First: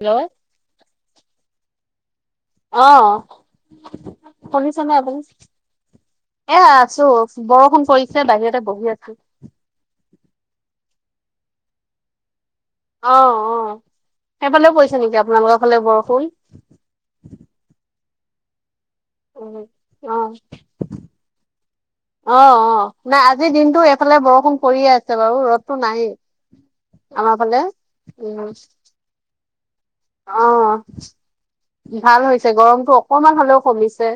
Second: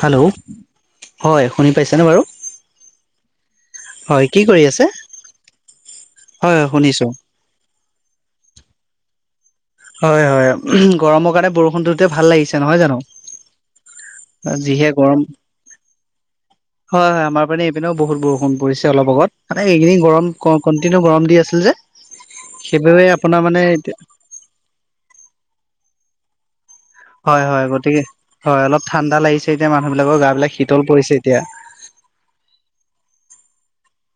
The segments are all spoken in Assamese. হেল্ল' হয় শুনি পাইছেনে বাৰু অ হয় কি কৰি আছে? শুনিছনে আপুনি হয় এ হয় আছো। শুনিছো বৰষুণ পৰিছে বাহিৰতে বহি আছো। হয় হয় গৰমৰ কাৰণে বৰষুণটোতে ভাল লাগিছে নহয় জানো। অ অ সেইফালেও যিহে পৰিছে গৰম নেকি আপোনালোকৰ ফালে বৰষুণ। হয় হয় আমাৰ মানে এই পিনেও বহুত বৰষুণ পৰিছে। অলপ আগত মানে এইখিনি অ গৰম কন্টিনিউ গৰম দি আছে যে। অ অ সেইবাবে নাই আপোনাৰ আজিৰ মানে দিনটো এতিয়া, এইফালে বৰষুণ পৰিয়ে আছে বাৰু ৰ'দতটো নাইয়ে। হয় হয় গতিকে উম হয় অলপ ঠাণ্ডা লাগিছে এতিয়া মানুহ বিলাকৰ গা অ বিলাক শীতল পৰিছে এতিয়া। ভাল হৈছে গৰমতটো অকমান হলেও কমিছে।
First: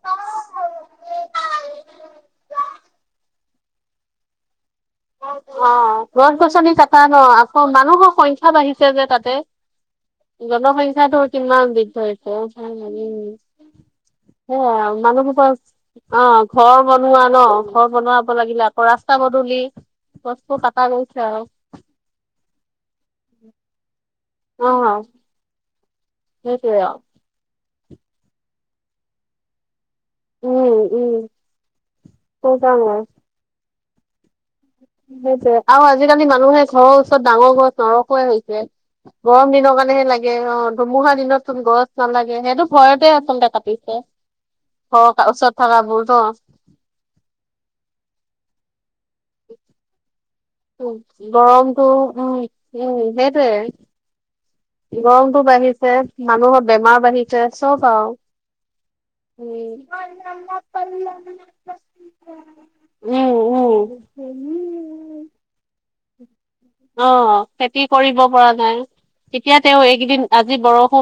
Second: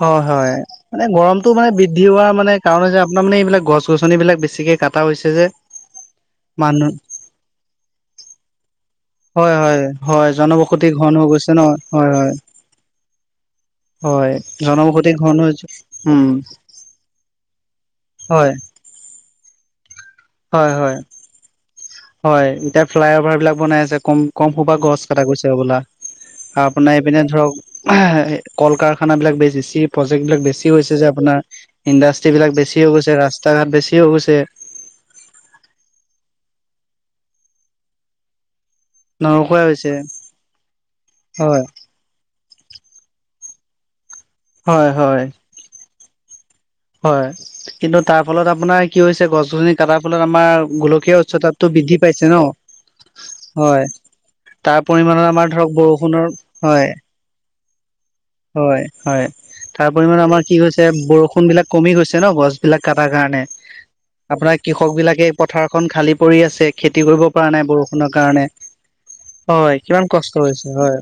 হয় হয়। মানে গৰমটো মানে বৃদ্ধি হোৱা মানে কাৰণ হৈছে আপোনাৰ মানে এইবিলাক গছ গছনি বিলাক বেছিকে কাট অ গছ গছনিত এটা ন আকৌ মানুহৰ সংখ্যা বাঢ়িছে যে তাত, হয় হয় হয় জনবসতি ঘন জনসংখ্ৰাটো হৈ গৈছে ন কিমান বৃদ্ধি হয় হয় হৈছে [unintelligible] হয় সে আও জনবসতি মানুহৰ ঘন পৰা হৈ অ, উম ঘৰ বনোৱা ন ঘৰ বনোৱাব হয় লাগিলে। ৰাস্তা পদূলি গছবোৰ হয় কটা হয় গৈছে আৰু হয়, এতিয়া। ফ্লাইঅ'ভাৰবিলাক বনাই আছে। কম, কম সোপা অ', গছ কটা গৈছে বোলা সেইটোৱে আপোনাৰ আৰু এইপিনে ধৰক। কল, কাৰখানাবিলাক বেছিছি। প্ৰজেক্টবিলাক বেছি উম, গৈ হৈছে উম, যে আপোনাৰ ইণ্ডাষ্ট্ৰ্ৰী বিলাক বেছি হৈ সেইকাৰণে গৈছে ৰাস্তা ঘাট বেছি হৈ গৈছে। সেই আৰু আজিকালি মানুহে ঘৰৰ ওচৰত ডাঙৰ গছ নৰখোৱাই হৈছে। গৰম নৰখুৱাই দিনৰ হৈছে কাৰণেহে লাগে অ, ধুমুহা দিনত হয় চোন গছ নালাগে সেইটো ভয়তে আচলতে কাটিছে হয় হয় ঘৰৰ ওচৰত থকাবোৰ ন'। হয় কিন্তু তাৰ ফলত আপোনাৰ কি হৈছে গছ-গছনি কটাৰ ফলত আমাৰ গোলকীয় উচ্চতাপটো গৰমটো বৃদ্ধি পাইছে উম, ন উম, সেইটোৱে হয়। তাৰ পৰিমানত গৰমটো আমাৰ ধৰক বাঢ়িছে বৰষুণৰ মানুহৰ হয়। বেমাৰ বাঢ়িছে চব আৰু হয়, হয় উম। তাৰ পৰিমাণে আমাৰ কি কৈছে বৰষুণ বিলাক। কমি গৈছে ন গছ বিলাক কাটাৰ উম কাৰণে আপোনাৰ কৃষক উম বিলাকে। পথাৰখন খালী পৰি আছে খেতি অ কৰিব পৰা নাই খেতি বৰষুণৰ কৰিব কাৰণে। পৰা নাই তেতিয়া হয়, কিমান কষ্ট হৈছে হয়।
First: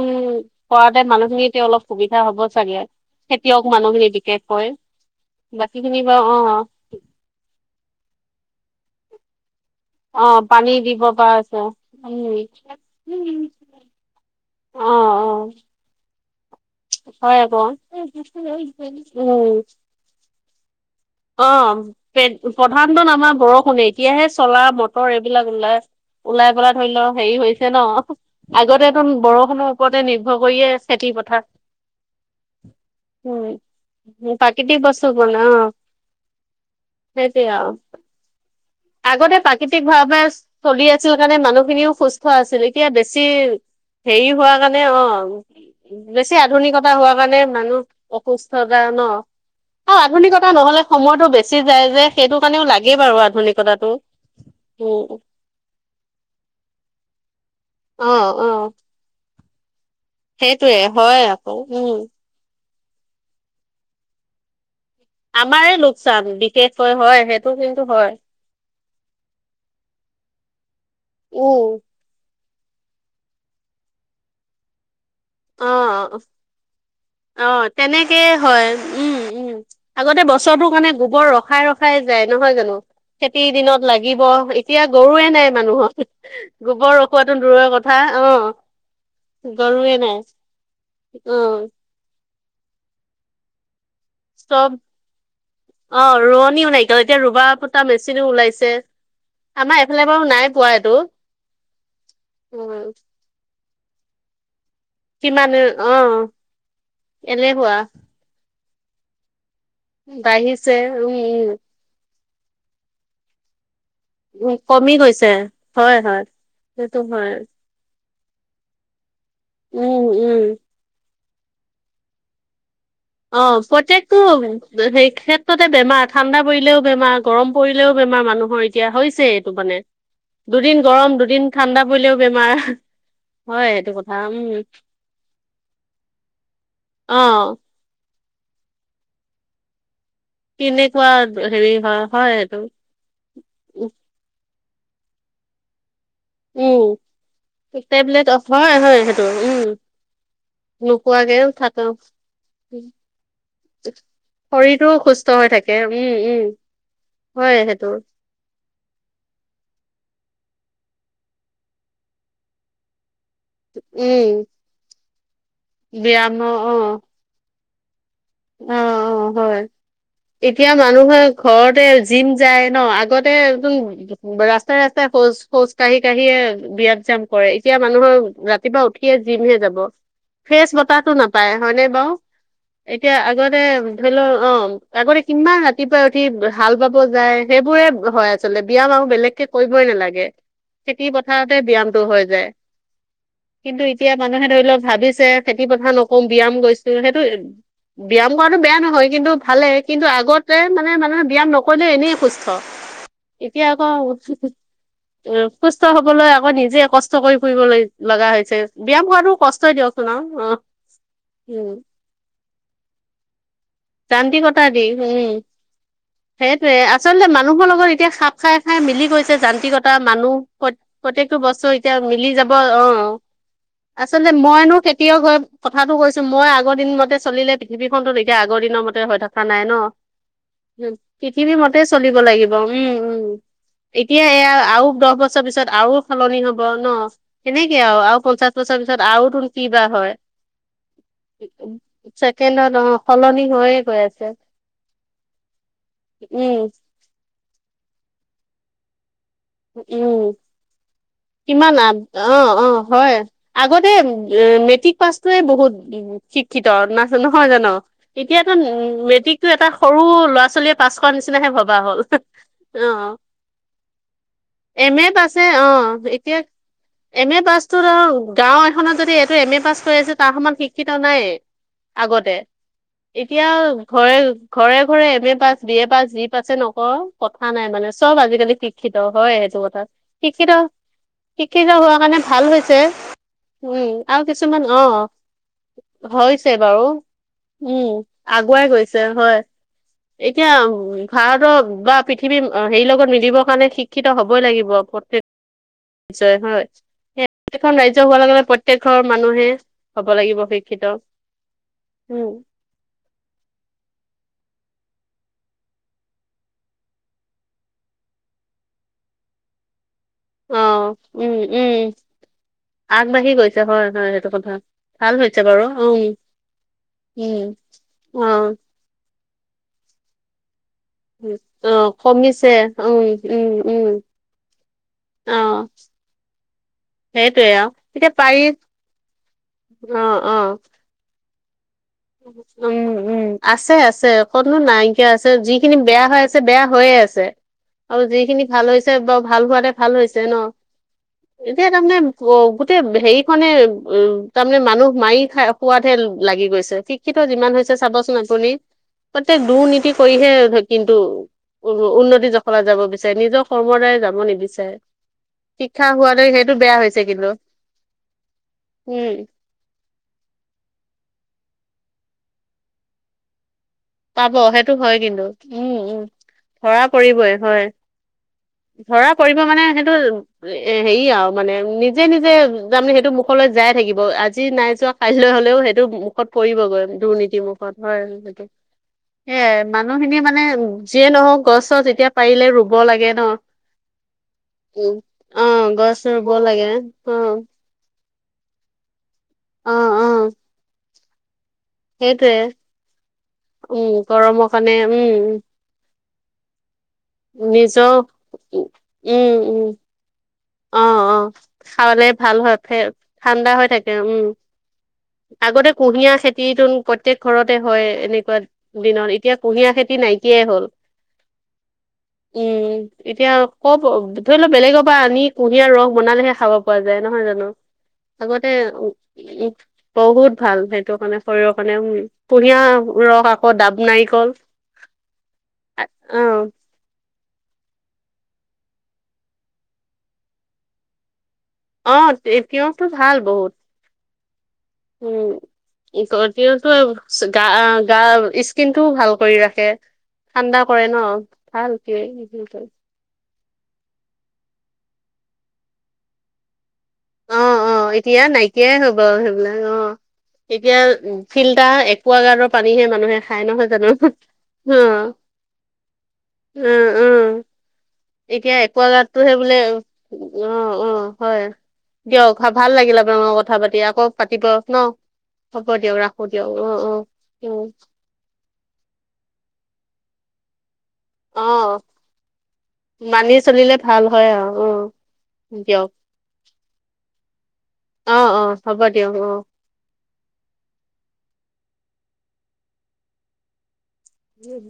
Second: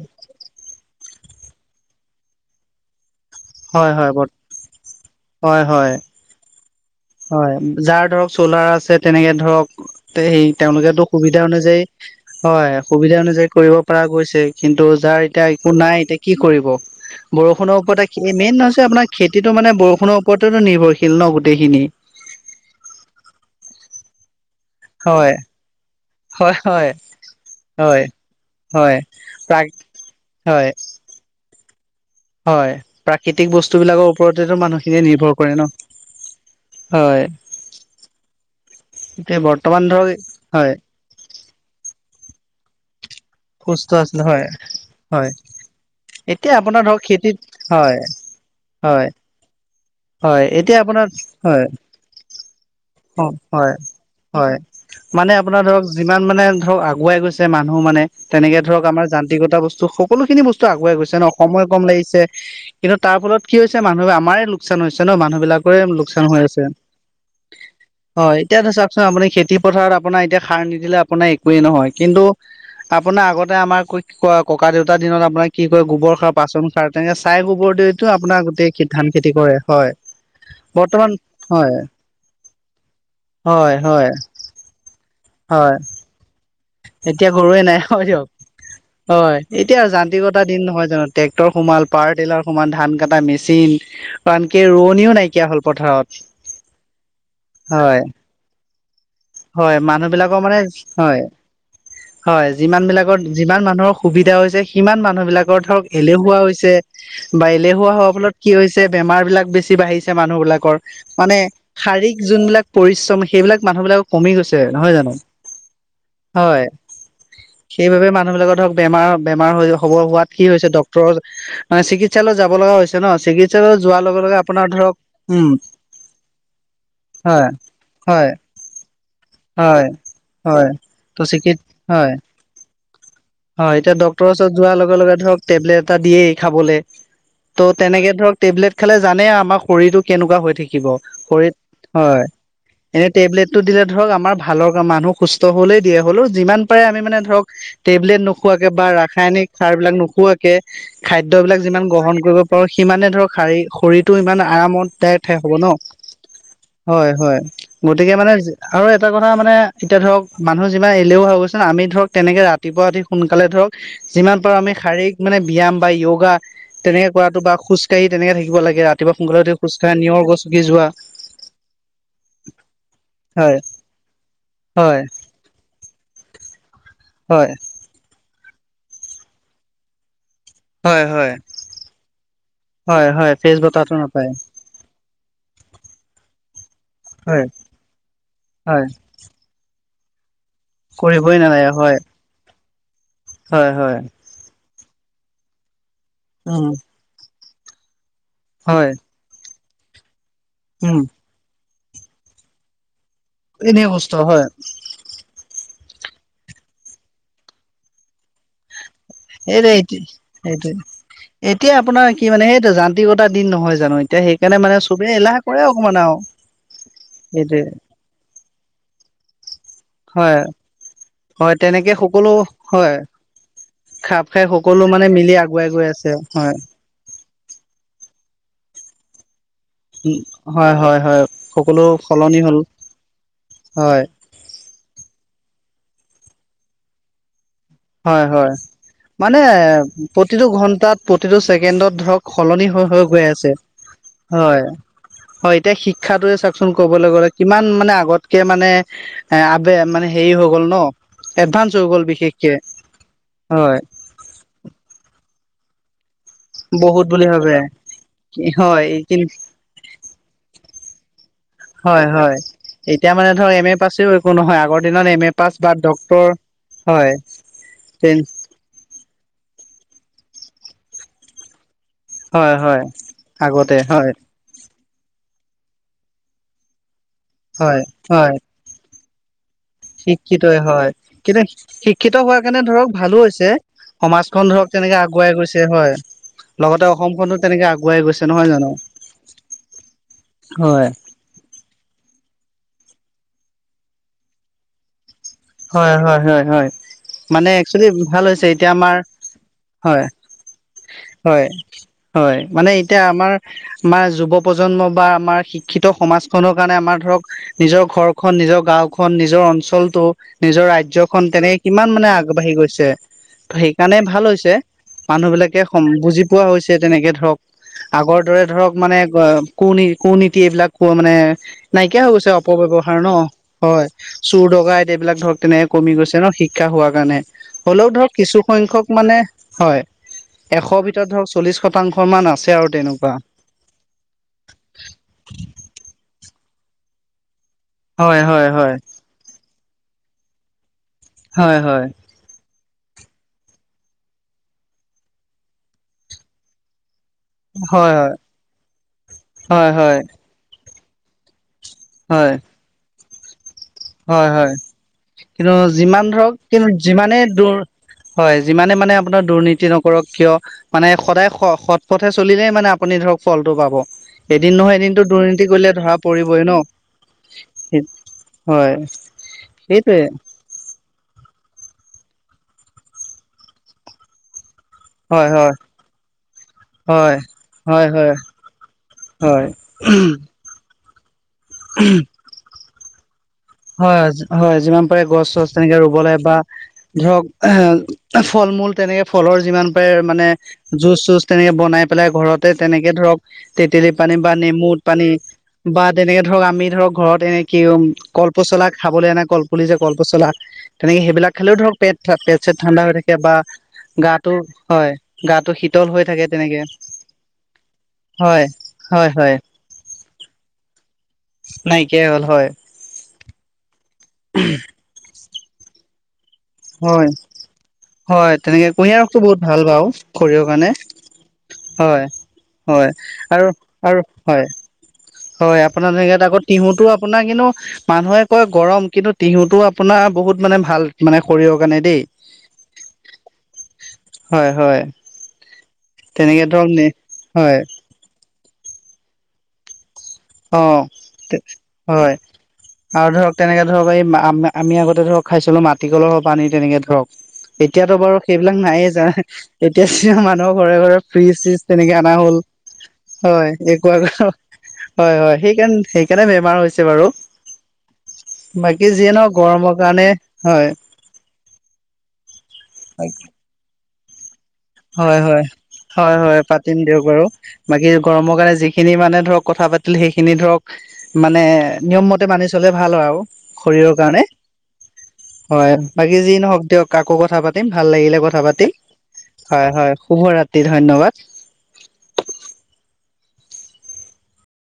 কৰাতে মানুহখিনিতে অলপ সুবিধা হ'ব চাগে। খেতিয়ক হয় মানুহখিনি হয় বিশেষ কৈ হয় বাকী হয় খিনি বাৰু অ'। হয় যাৰ ধৰক চলাৰ আছে তেনেকে ধৰক। অ সেই পানী দিব তেওঁলোকেতো পৰা সুবিধা হৈছে অনুযায়ী হয় সুবিধা উম অনুযায়ী কৰিব পৰা গৈছে। অ কিন্তু যাৰ এতিয়া একো নাই এতিয়া কি কৰিব। অ হয় আকৌ বৰষুণৰ ওপৰতে মেইন হৈছে আপোনাৰ খেতিটো উম মানে বৰষুণৰ ওপৰতো নিৰ্ভৰশীল। ন অ গোটেইখিনি প প্ৰধানত আমাৰ বৰষুণে এতিয়াহে চলাৰ, মটৰ হয় এইবিলাক ওলাই। ওলাই হয় পেলা ধৰি হয় ল' হেৰি হৈছে হয় ন' হয় আগতেতো প্ৰা বৰষুণৰ ওপৰতে নিৰ্ভৰ হয় কৰিয়ে খেতি- পথাৰ। হয় প্ৰাকৃতিক বস্তু বিলাকৰ উম, ওপৰতেতো প্ৰাকৃতিক মানুহখিনিয়ে বস্তু হ'ব নিৰ্ভৰ কৰে ন'। হয় সেইতটো আও। আগতে এতিয়া বৰ্তমান প্ৰাকৃতিক ধৰক ভাৱে হয় চলি আছিল কাৰণে মানুহখিনিও সুস্থ। আছিল এতিয়া বেছি সুস্থ আছিলে হেৰি হয় হোৱা কাৰণে হয় অ'। বেছি এতিয়া আপোনাৰ আধুনিকতা ধৰক হোৱা খেতিত কাৰণে হয় মানুহ অসুস্থতা হয় ন'। আৰু হয় আধুনিকতা এতিয়া নহ'লে আপোনাৰ সময়তটো বেছি হয় যায় যে সেইটো কাৰণেও লাগেই বাৰু অ আধুনিক হয়, হয় মানে আপোনাৰ ধৰক যিমান মানে ধৰক আগুৱাই গৈছে মানুহ মানে। অ', তেনেকে অ'। ধৰক আমাৰ যান্ত্ৰিকতা বস্তু সকলোখিনি বস্তু সেইটোয়ে আগুৱাই গৈছে হয় ন আকৌ সময় কম উম লাগিছে। কিন্তু তাৰ ফলত কি হৈছে মানুহ আমাৰে লোকচান হৈছে ন মানুহ আমাৰে বিলাকৰে লোকচান হৈ আছে। বিশেষকৈ হয় সেইটো। হয় এতিয়াতো চাওকচোন আপুনি খেতি পথাৰত আপোনাৰ এতিয়া সাৰ নিদিলে আপোনাৰ অ একোৱয়ে নহয়। কিন্তু আপোনাৰ আগতে আমাৰ ক ককা, দেউতাৰ দিনত আপোনাক কি কয় গোবৰ খাৰ, বাচন খাৰ তেনেকে চাই অ গোবৰ দতো তেনেকেই আপোনাৰ হয় গোটেই খ ধান উম খেতি উম কৰে। হয় আগতে বছৰটো মানে বৰ্তমান গোবৰ ৰখাই হয় ৰখাই। যাই নহয় জানো খেতিৰ হয় দিনত হয় লাগিব এতিয়া গৰুৱে নাই হয় মানুহৰ। গোবৰ এতিয়া ৰখোৱাটো গৰুৱে দূৰৰ নাই কথা হয় দিয়ক অ' গৰুৱে নাই। এটা দিন নহয় জানো অ ট্ৰেক্টৰ সোমাল পাৱাৰ টিলাৰ সোমাল ধান কটা মেচিন। আনকে চব ৰোৱনীও নাইকিয়া হ'ল অ পথাৰত ৰোৱনীও নাইকিয়া এতিয়া ৰুবা পোতা হয়। মেচিনো ওলাইছে আমাৰ হয়, এইফালে মানুহ বাৰু বিলাকৰ নাই মানে পোৱা এইটো হয়। হয়, উ যিমান বিলাকৰ যিমান মানুহৰ সুবিধা হৈছে। কিমান মানুহ বিলাকৰ ধৰক এলেহুৱা হৈছে বা এলেহুৱা হোৱাৰ ফলত কি হৈছে বেমাৰ বিলাক বেছি বাঢ়িছে মানুহ বাঢ়িছে বিলাকৰ উম মানে উম শাৰীৰিক যোনবিলাক পৰিশ্ৰম সেইবিলাক মানুহ বিলাকক উ কমি গৈছে হয়-হয়। হয়, সেইবাবে মানুহবিলাকৰ ধৰক বেমাৰ, বেমাৰ হৈ হ'ব উম, হোৱাত উম। কি হৈছে ডক্টৰ চিকিৎসালয়ত যাব লগা হৈছে। ন অ চিকিৎসালয়ত যোৱাৰ প্ৰত্যেকতটো লগে লগে আপোনাৰ ধৰক সেই উম ক্ষেত্ৰতে বেমাৰ ঠাণ্ডা পৰিলেও বেমাৰ হয় গৰম পৰিলেও বেমাৰ হয় মানুহৰ এ এতিয়া হৈছে এইটো মানে হয় হয় দুদিন গৰম ত দুদিন চিকিৎ ঠাণ্ডা হয় পৰিলেও বেমাৰ৷ হয় সেইটো এতিয়া কথা ডক্টৰৰ উম। ওচৰত যোৱাৰ লগে লগে ধৰক টেবলেট এটা দিয়েই খাবলৈ অ', ত'ত তেনেকে ধৰক টেবলেট খালে জানে আমাৰ শৰীৰটোক কেনেকুৱা হৈ থাকিব কেনেকুৱা শৰীৰত হেৰি হয়৷ এইটো। এনে টেবলেটতটো দিলে ধৰক আমাৰ ভালৰ মানুহ সুস্থ হলেই দিয়া হ'লো যিমান পাৰে উম, আমি মানে ধৰক টেবলেট নোখোৱাকে হয়, বা হয় সেইটো ৰাসায়নিক উম, সাৰ বিলাক নোখোৱাকে নোখোৱাকে খাদ্যবিলাক যিমান থাকা গ্ৰহন কৰিব সিমানে ধৰক শাৰী শৰীৰটো ইমান শৰীৰটোও আৰামতদায়ক সুস্থ থাকিব [unintelligible] হৈ হ'ব ন থাকে উম, উম, হয়-হয় হয় সেইটো। গতিকে এয়া মানে আৰু এটা কথা মানে এতিয়া ধৰক মানুহ যিমান এলেহোৱা হৈ গৈছে আমি ধৰক তেনেকে ৰাতিপুৱা সোনকালে ধৰক উম, যিমান পাৰো আমি শাৰীৰিক মানে ব্যায়াম বা য়গা তেনেকে কৰাটো বা খুস্থ অঁ-অঁ হয় নিয়ৰ গছকি এতিয়া যোৱা মানুহে ঘৰতে জিম যায় ন আগতে হয় হয় ৰাস্তাই-ৰাস্তাই খোজ খোজ কাঢ়ি কাঢ়িয়ে বিয়াত জাম কৰে হয় এতিয়া মানুহৰ ৰাতিপুৱা উঠিয়ে জিমহে যাব৷ ফ্ৰেচ হয় বতাহটো হয় নাপায় হয়নে বাৰ হয় এতিয়া হয় ফ্ৰেছ আগতে বতাহটো ধৰি নাপায় লও অ আগতে কিমান ৰাতিপুৱাই উঠি হাল বাব যায় হয় সেইবোৰে হয় আচলতে হয় বিয়াম আৰু বেলেগকে কৰিবই নালাগে খেতি কৰিবই পথাৰতে নালাগে হয় ব্যায়ামটো হৈ যায় হয় কিন্তু হয় এতিয়া মানুহে ধৰি লওক ভাবিছে খেতি পথাৰ নকৰো ব্যায়াম উম গৈছো সেইটো ব্যায়াম কৰাটো বেয়া হয় নহয় কিন্তু ভালে কিন্তু আগতে মানে উম মানুহে ব্যায়াম নক কলে এনেই সুস্থ [unintelligible] এতিয়া এনেই কষ্ট আকৌ হয় উ সুস্থ হবলৈ আকৌ নিজে কষ্ট কৰি ফুৰিবলৈ লগা হৈছে। ব্যায়াম কৰাটো এই কষ্টই দিয়কচোন আও অ এইটো এতিয়া উম। আপোনাৰ কি মানে সেইটো যান্ত্ৰিকতা দিন নহয় জানো? এতিয়া সেইকাৰণে যান্ত্ৰিকতা মানে দি চবে উম এলাহ কৰে অকমান আও। সেইটোয়ে আচলতে মানুহৰ লগত এতিয়া খাপ খাই-খাই মিলি গৈছে যান্ত্ৰিকত এটা মানুহ হয় প্ৰ প্ৰত্যেকটো হয় বস্তু তেনেকে এতিয়া মিলি সকলো যাব অ হয় খাপ আচলতে খাই মইনো সকলো মানে খেতিয়ক মিলি হৈ আগুৱাই গৈ কথাটো আছে কৈছো মই হয় আগৰ দিন মতে চলিলে পৃথৱীখনতো এতিয়া আগ দিনৰ মতে হৈ থকা নাই৷ ন উম পৃথিৱী মতে চলিব লাগিব হ'ল উম-উম হয় এতিয়া এয়া আৰু দহ বছৰ ত পিছত আৰু সলনি হ'ব ন সেনেকে আৰু আৰু হয় পঞ্চাশ হয় বছৰ পিছত আৰু মানে তোন কি বা হয়৷ প্ৰতিটো ঘন্টাত প্ৰতিটো ছেকেণ্ডত ধৰক চেকেণ্ড সলনি হৈ ন হৈ আছে, হয়-হয় এতিয়া শিক্ষাটোয়ে উম চাওকচোন ক কবলৈ গলে কিমান মানে আগতকে মানে এ আবে মানে উম হেৰি হৈ গ'ল ন এডভান্স হৈ গ'ল বিশেষ অ-অ হয় আগতে মেট্ৰিক পাছটোয়ে বহুত শিক্ষিত বহুত [inaudible] বুলি নহয় ভাবে জানো? এতিয়াতো উ হয় এইখিন মেট্ৰিকটো এটা সৰু ল'ৰা ছোৱালীয়ে পাছ কৰা নিচিনাহে ভবা হ'ল। হয় হয় এতিয়া অ। মানে এম এ পাছেও একো নহয় আগৰ দিনত এম এ পাছে পাছ বা অ', ডক্তৰ এতিয়া হয়। এম এ পাছতো আৰু গাঁও এখনত যদি এইটো এম এ পাছ কৰি আছে তাৰ সমান শিক্ষিত নাইয়ে। আগতে, হয় হয় এতিয়া আগতে হয় ঘৰে ঘৰে-ঘৰে M A pass B A pass যি পাছে নকৰক কথা নাই হয় মানে চব হয় আজিকালি শি শিক্ষিত হয় সেইটো কথা। শিক্ষিতই হয় কিন্তু শিক্ষিত-শিক্ষিত হোৱা শিক্ষিত কাৰণে হোৱাৰ ভাল হৈছে, ধৰক ভালো হৈছে উম আৰু সমাজখন কিছুমান ধৰক অ তেনেকে আগুৱাই গৈছে হয় হৈছে বাৰু লগতে অসমখনো তেনেকে উম আগুৱাই গৈছে নহয় আগুৱাই জানো গৈছে হয় এতিয়া হয় ভাৰতৰ বা পৃথিৱী হেৰি লগত মিলিবৰ কাৰণে শিক্ষিত হবই লাগিব প্ৰত্যেক ৰাজ্যই হয় হয়-হয়-হয়-হয়। সেই মানে প্ৰত্যেকখন একচেলি ৰাজ্য হোৱাৰ ভাল লগে হৈছে লগে এতিয়া প্ৰত্যেক আমাৰ ঘৰৰ মানুহে হয় হব লাগিব শিক্ষিত হয়। উম হয় মানে এতিয়া আমাৰ আমাৰ যুৱ প্ৰজন্ম বা আমাৰ শিক্ষিত সমাজখনৰ কাৰণে আমাৰ ধৰক নিজৰ ঘৰ খন নিজৰ গাও খন নিজৰ অঞ্চলতটো, অ নিজৰ ৰাজ্যখন উম তেনেকে উম কিমান মানে আগবাঢ়ি গৈছে, আগবাঢ়ি গৈছে হয় সেইকাৰণে হয় ভাল সেইটো কথা হৈছে। ভাল মানুহ হৈছে বিলাকে বাৰু উম বুজি পোৱা হৈছে, তেনেকে ধৰক উম আগৰ অ দৰে ধৰক মানে কী কু নীতি এইবিলাক কোৱা মানে অ নাইকিয়া হৈ গৈছে কমিছে অপব্যৱহাৰ উম ন উম হয় উম চোৰ ডকাঁইট এইবিলাক অ ধৰক তেনেকে কমি গৈছে ন শিক্ষা হোৱা কাৰণে। সেইটোৱে আৰু হ'লেও এতিয়া ধৰক পাৰি কিছুসখ্যক মানে হয়। অ উম, এশৰ ধৰক চল্লিশ শতাংশ মান আছে আৰু তেনেকুৱা। উম, আছে আছে অকনো নাইকিয়া আছে যিখিনি বেয়া হৈ আছে বেয়া হৈয়ে আছে। আৰু হয় যিখিনি হয় ভাল হয় হৈছে বাৰ ভাল হোৱাতে ভাল হৈছে ন। হয় এতিয়া হয়। তাৰমানে অ গোটেই হেৰিখনে অ তাৰমানে মানুহ মাৰি খাই সোৱাদহে লাগি গৈছে। শিক্ষিত যিমান হৈছে হয় চাবচোন আপুনি প্ৰত্যেক হয় হয় দুৰ্নীতি হয় কৰিহে কিন্তু উ উন্নতি হয় জখলাত যাব বিচাৰে নিজৰ কৰ্ম দ্বাৰাই যাব হয় হয় নিবিচাৰে। কিন্তু শিক্ষা যিমান হোৱাটো ধৰক সেইটো কিন্তু বেয়া হৈছে যিমানে কিন্তু দৰ হয় যিমানে মানে উম, আপোনাৰ দুৰ্নীতি নক কৰক কিয় মানে সদায় সৎ পথে চলিলেই মানে আপুনি ধৰক ফলটো পাব। পাব এদিন সেইটো নহয় হয় এদিনতো দুৰ্নীতি কৰিলে ধৰা পৰিবই ন। কৰিবই হয় হয় ধৰা পৰিব মানে সেইটো, সেইটোৱে এ হেৰি আৰু মানে নিজে নিজে তাৰমানে সেইটো মুখলৈ যাই থাকিব আজি নাই যোৱা। হয় কাইলৈ হয় হলেও সেইটো মুখত পৰিবগৈ দুৰ্নীতিৰ মুখত হয় সেইটো, হয় এয়াই মানুহখিনিয়ে মানে যিয়ে নহওক গছ চছ এতিয়া পাৰিলে ৰুব লাগে ন। হয় হয় যিমান উম পাৰে গছ অ চছ তেনেকে ৰুব গছ লাগে বা অ ধৰক এ ফল মূল তেনেকে ফলৰ যিমান অ পাৰে অ মানে জুচ চুচ তেনেকে বনাই পেলাই সেইটোৱে ঘৰতে তেনেকে ধৰক উম তেতেলী পানী বা গৰমৰ কাৰণে নেমুত পানী, উম বা তেনেকে ধৰক আমি ধৰক ঘৰত এনে কি নিজৰ কলপচলা খাবলৈ আনা উম উম কলপুলি যে কলপচলা। অ অ খাবালে ভাল চেট হয় ঠাণ্ডা হৈ থাকে বা ঠাণ্ডা হৈ থাকে উম। গাটো হয় গাটো আগতে শীতল হৈ কুঁহিয়াৰ থাকে তেনেকে খেতিতো প্ৰত্যয়েক ঘৰতে হয় এনেকুৱা হয় দিনত হয় এতিয়া হয় কুঁহিয়াৰ খেতি নাইকিয়াই হ'ল। নাইকিয়াই হ'ল হয় উম এতিয়া কব ধৰি লও বেলেগৰ পৰা আনি কুঁহিয়াৰ ৰস বনালেহে খাব পৰা যায় হয় নহয় জানো। হয় আগতে তেনেকে উ কুঁহিয়াৰ ৰসটো বহুত উ ভাল বাৰু বহুত শৰীৰৰ ভাল সেইটো কাৰণে শৰীৰৰ কাৰণে হয় উ, হয় কুহিয়াৰ ৰস আৰু আকৌ দাব আৰু নাৰিকল। হয় হয় আপোনাৰ অ জেগাত আকৌ তিহুতো আপোনাৰ কিন্তু মানুহে কয় গৰম কিন্তু তিহুটো আপোনাৰ বহুত মানে ভাল মানে শৰীৰৰ, কাৰণে অ দেই তিয়হটো ভাল বহুত। হয় হয়। উম কৰি তেনেকে দ ধৰক নে তো গা, হয় গা স্কিনটোও ভাল কৰি ৰাখে অ ঠাণ্ডা কৰে ন ভাল হয় কি আৰু ধৰক তেনেকে ধৰক এই আমি আগতে ধৰক খাই চিলো মাটিকলহৰ পানী তেনেকে ধৰক, অ অ এতিয়াতো বাৰু এতিয়া সেইবিলাক নাইকিয়াই নাইয়ে হ'ব জান সেইবিলাক অ এতিয়া মানুহৰ এতিয়া ঘৰে ঘৰে ফ্ৰিজ চিজ ফিল্টাৰ তেনেকে অনা হল। একুৱাগাৰ্ডৰ পানীহে মানুহে খাই নহয় হয় জানো একো অ হয় হয় সেইকাৰণ সেইকাৰণে বেমাৰ উম হৈছে বাৰু, উম এতিয়া বাকী যিয়ে নহওক একোৱাগাৰতটোহে বোলে গৰমৰ কাৰণে উ হয় অ অ হয়। দিয়ক ভাল লাগিলে আপোনা লগত কথা পাতি আকৌ পাতিব। ন হয় হয় হ'ব দিয়ক হয় ৰাখো হয় দিয়ক অ পাতিম অ দিয়ক বাৰু উম বাকী, গৰমৰ কাৰণে যিখিনি মানে ধৰক কথা পাতিল সেইখিনি ধৰক, মানে অ নিয়ম মতে মানি চলে ভাল হয় আৰু মানি চলিলে শৰীৰৰ ভাল কাৰণে। হয় আৰু অ হয়, দিয়ক বাকী যি নহওক দিয়ক আকৌ কথা পাতিম ভাল লাগিলে কথা পাতি তেওঁ ঘৰ হয় হয়। শুভ ৰাত্ৰি ধন্যবাদ [inaudible]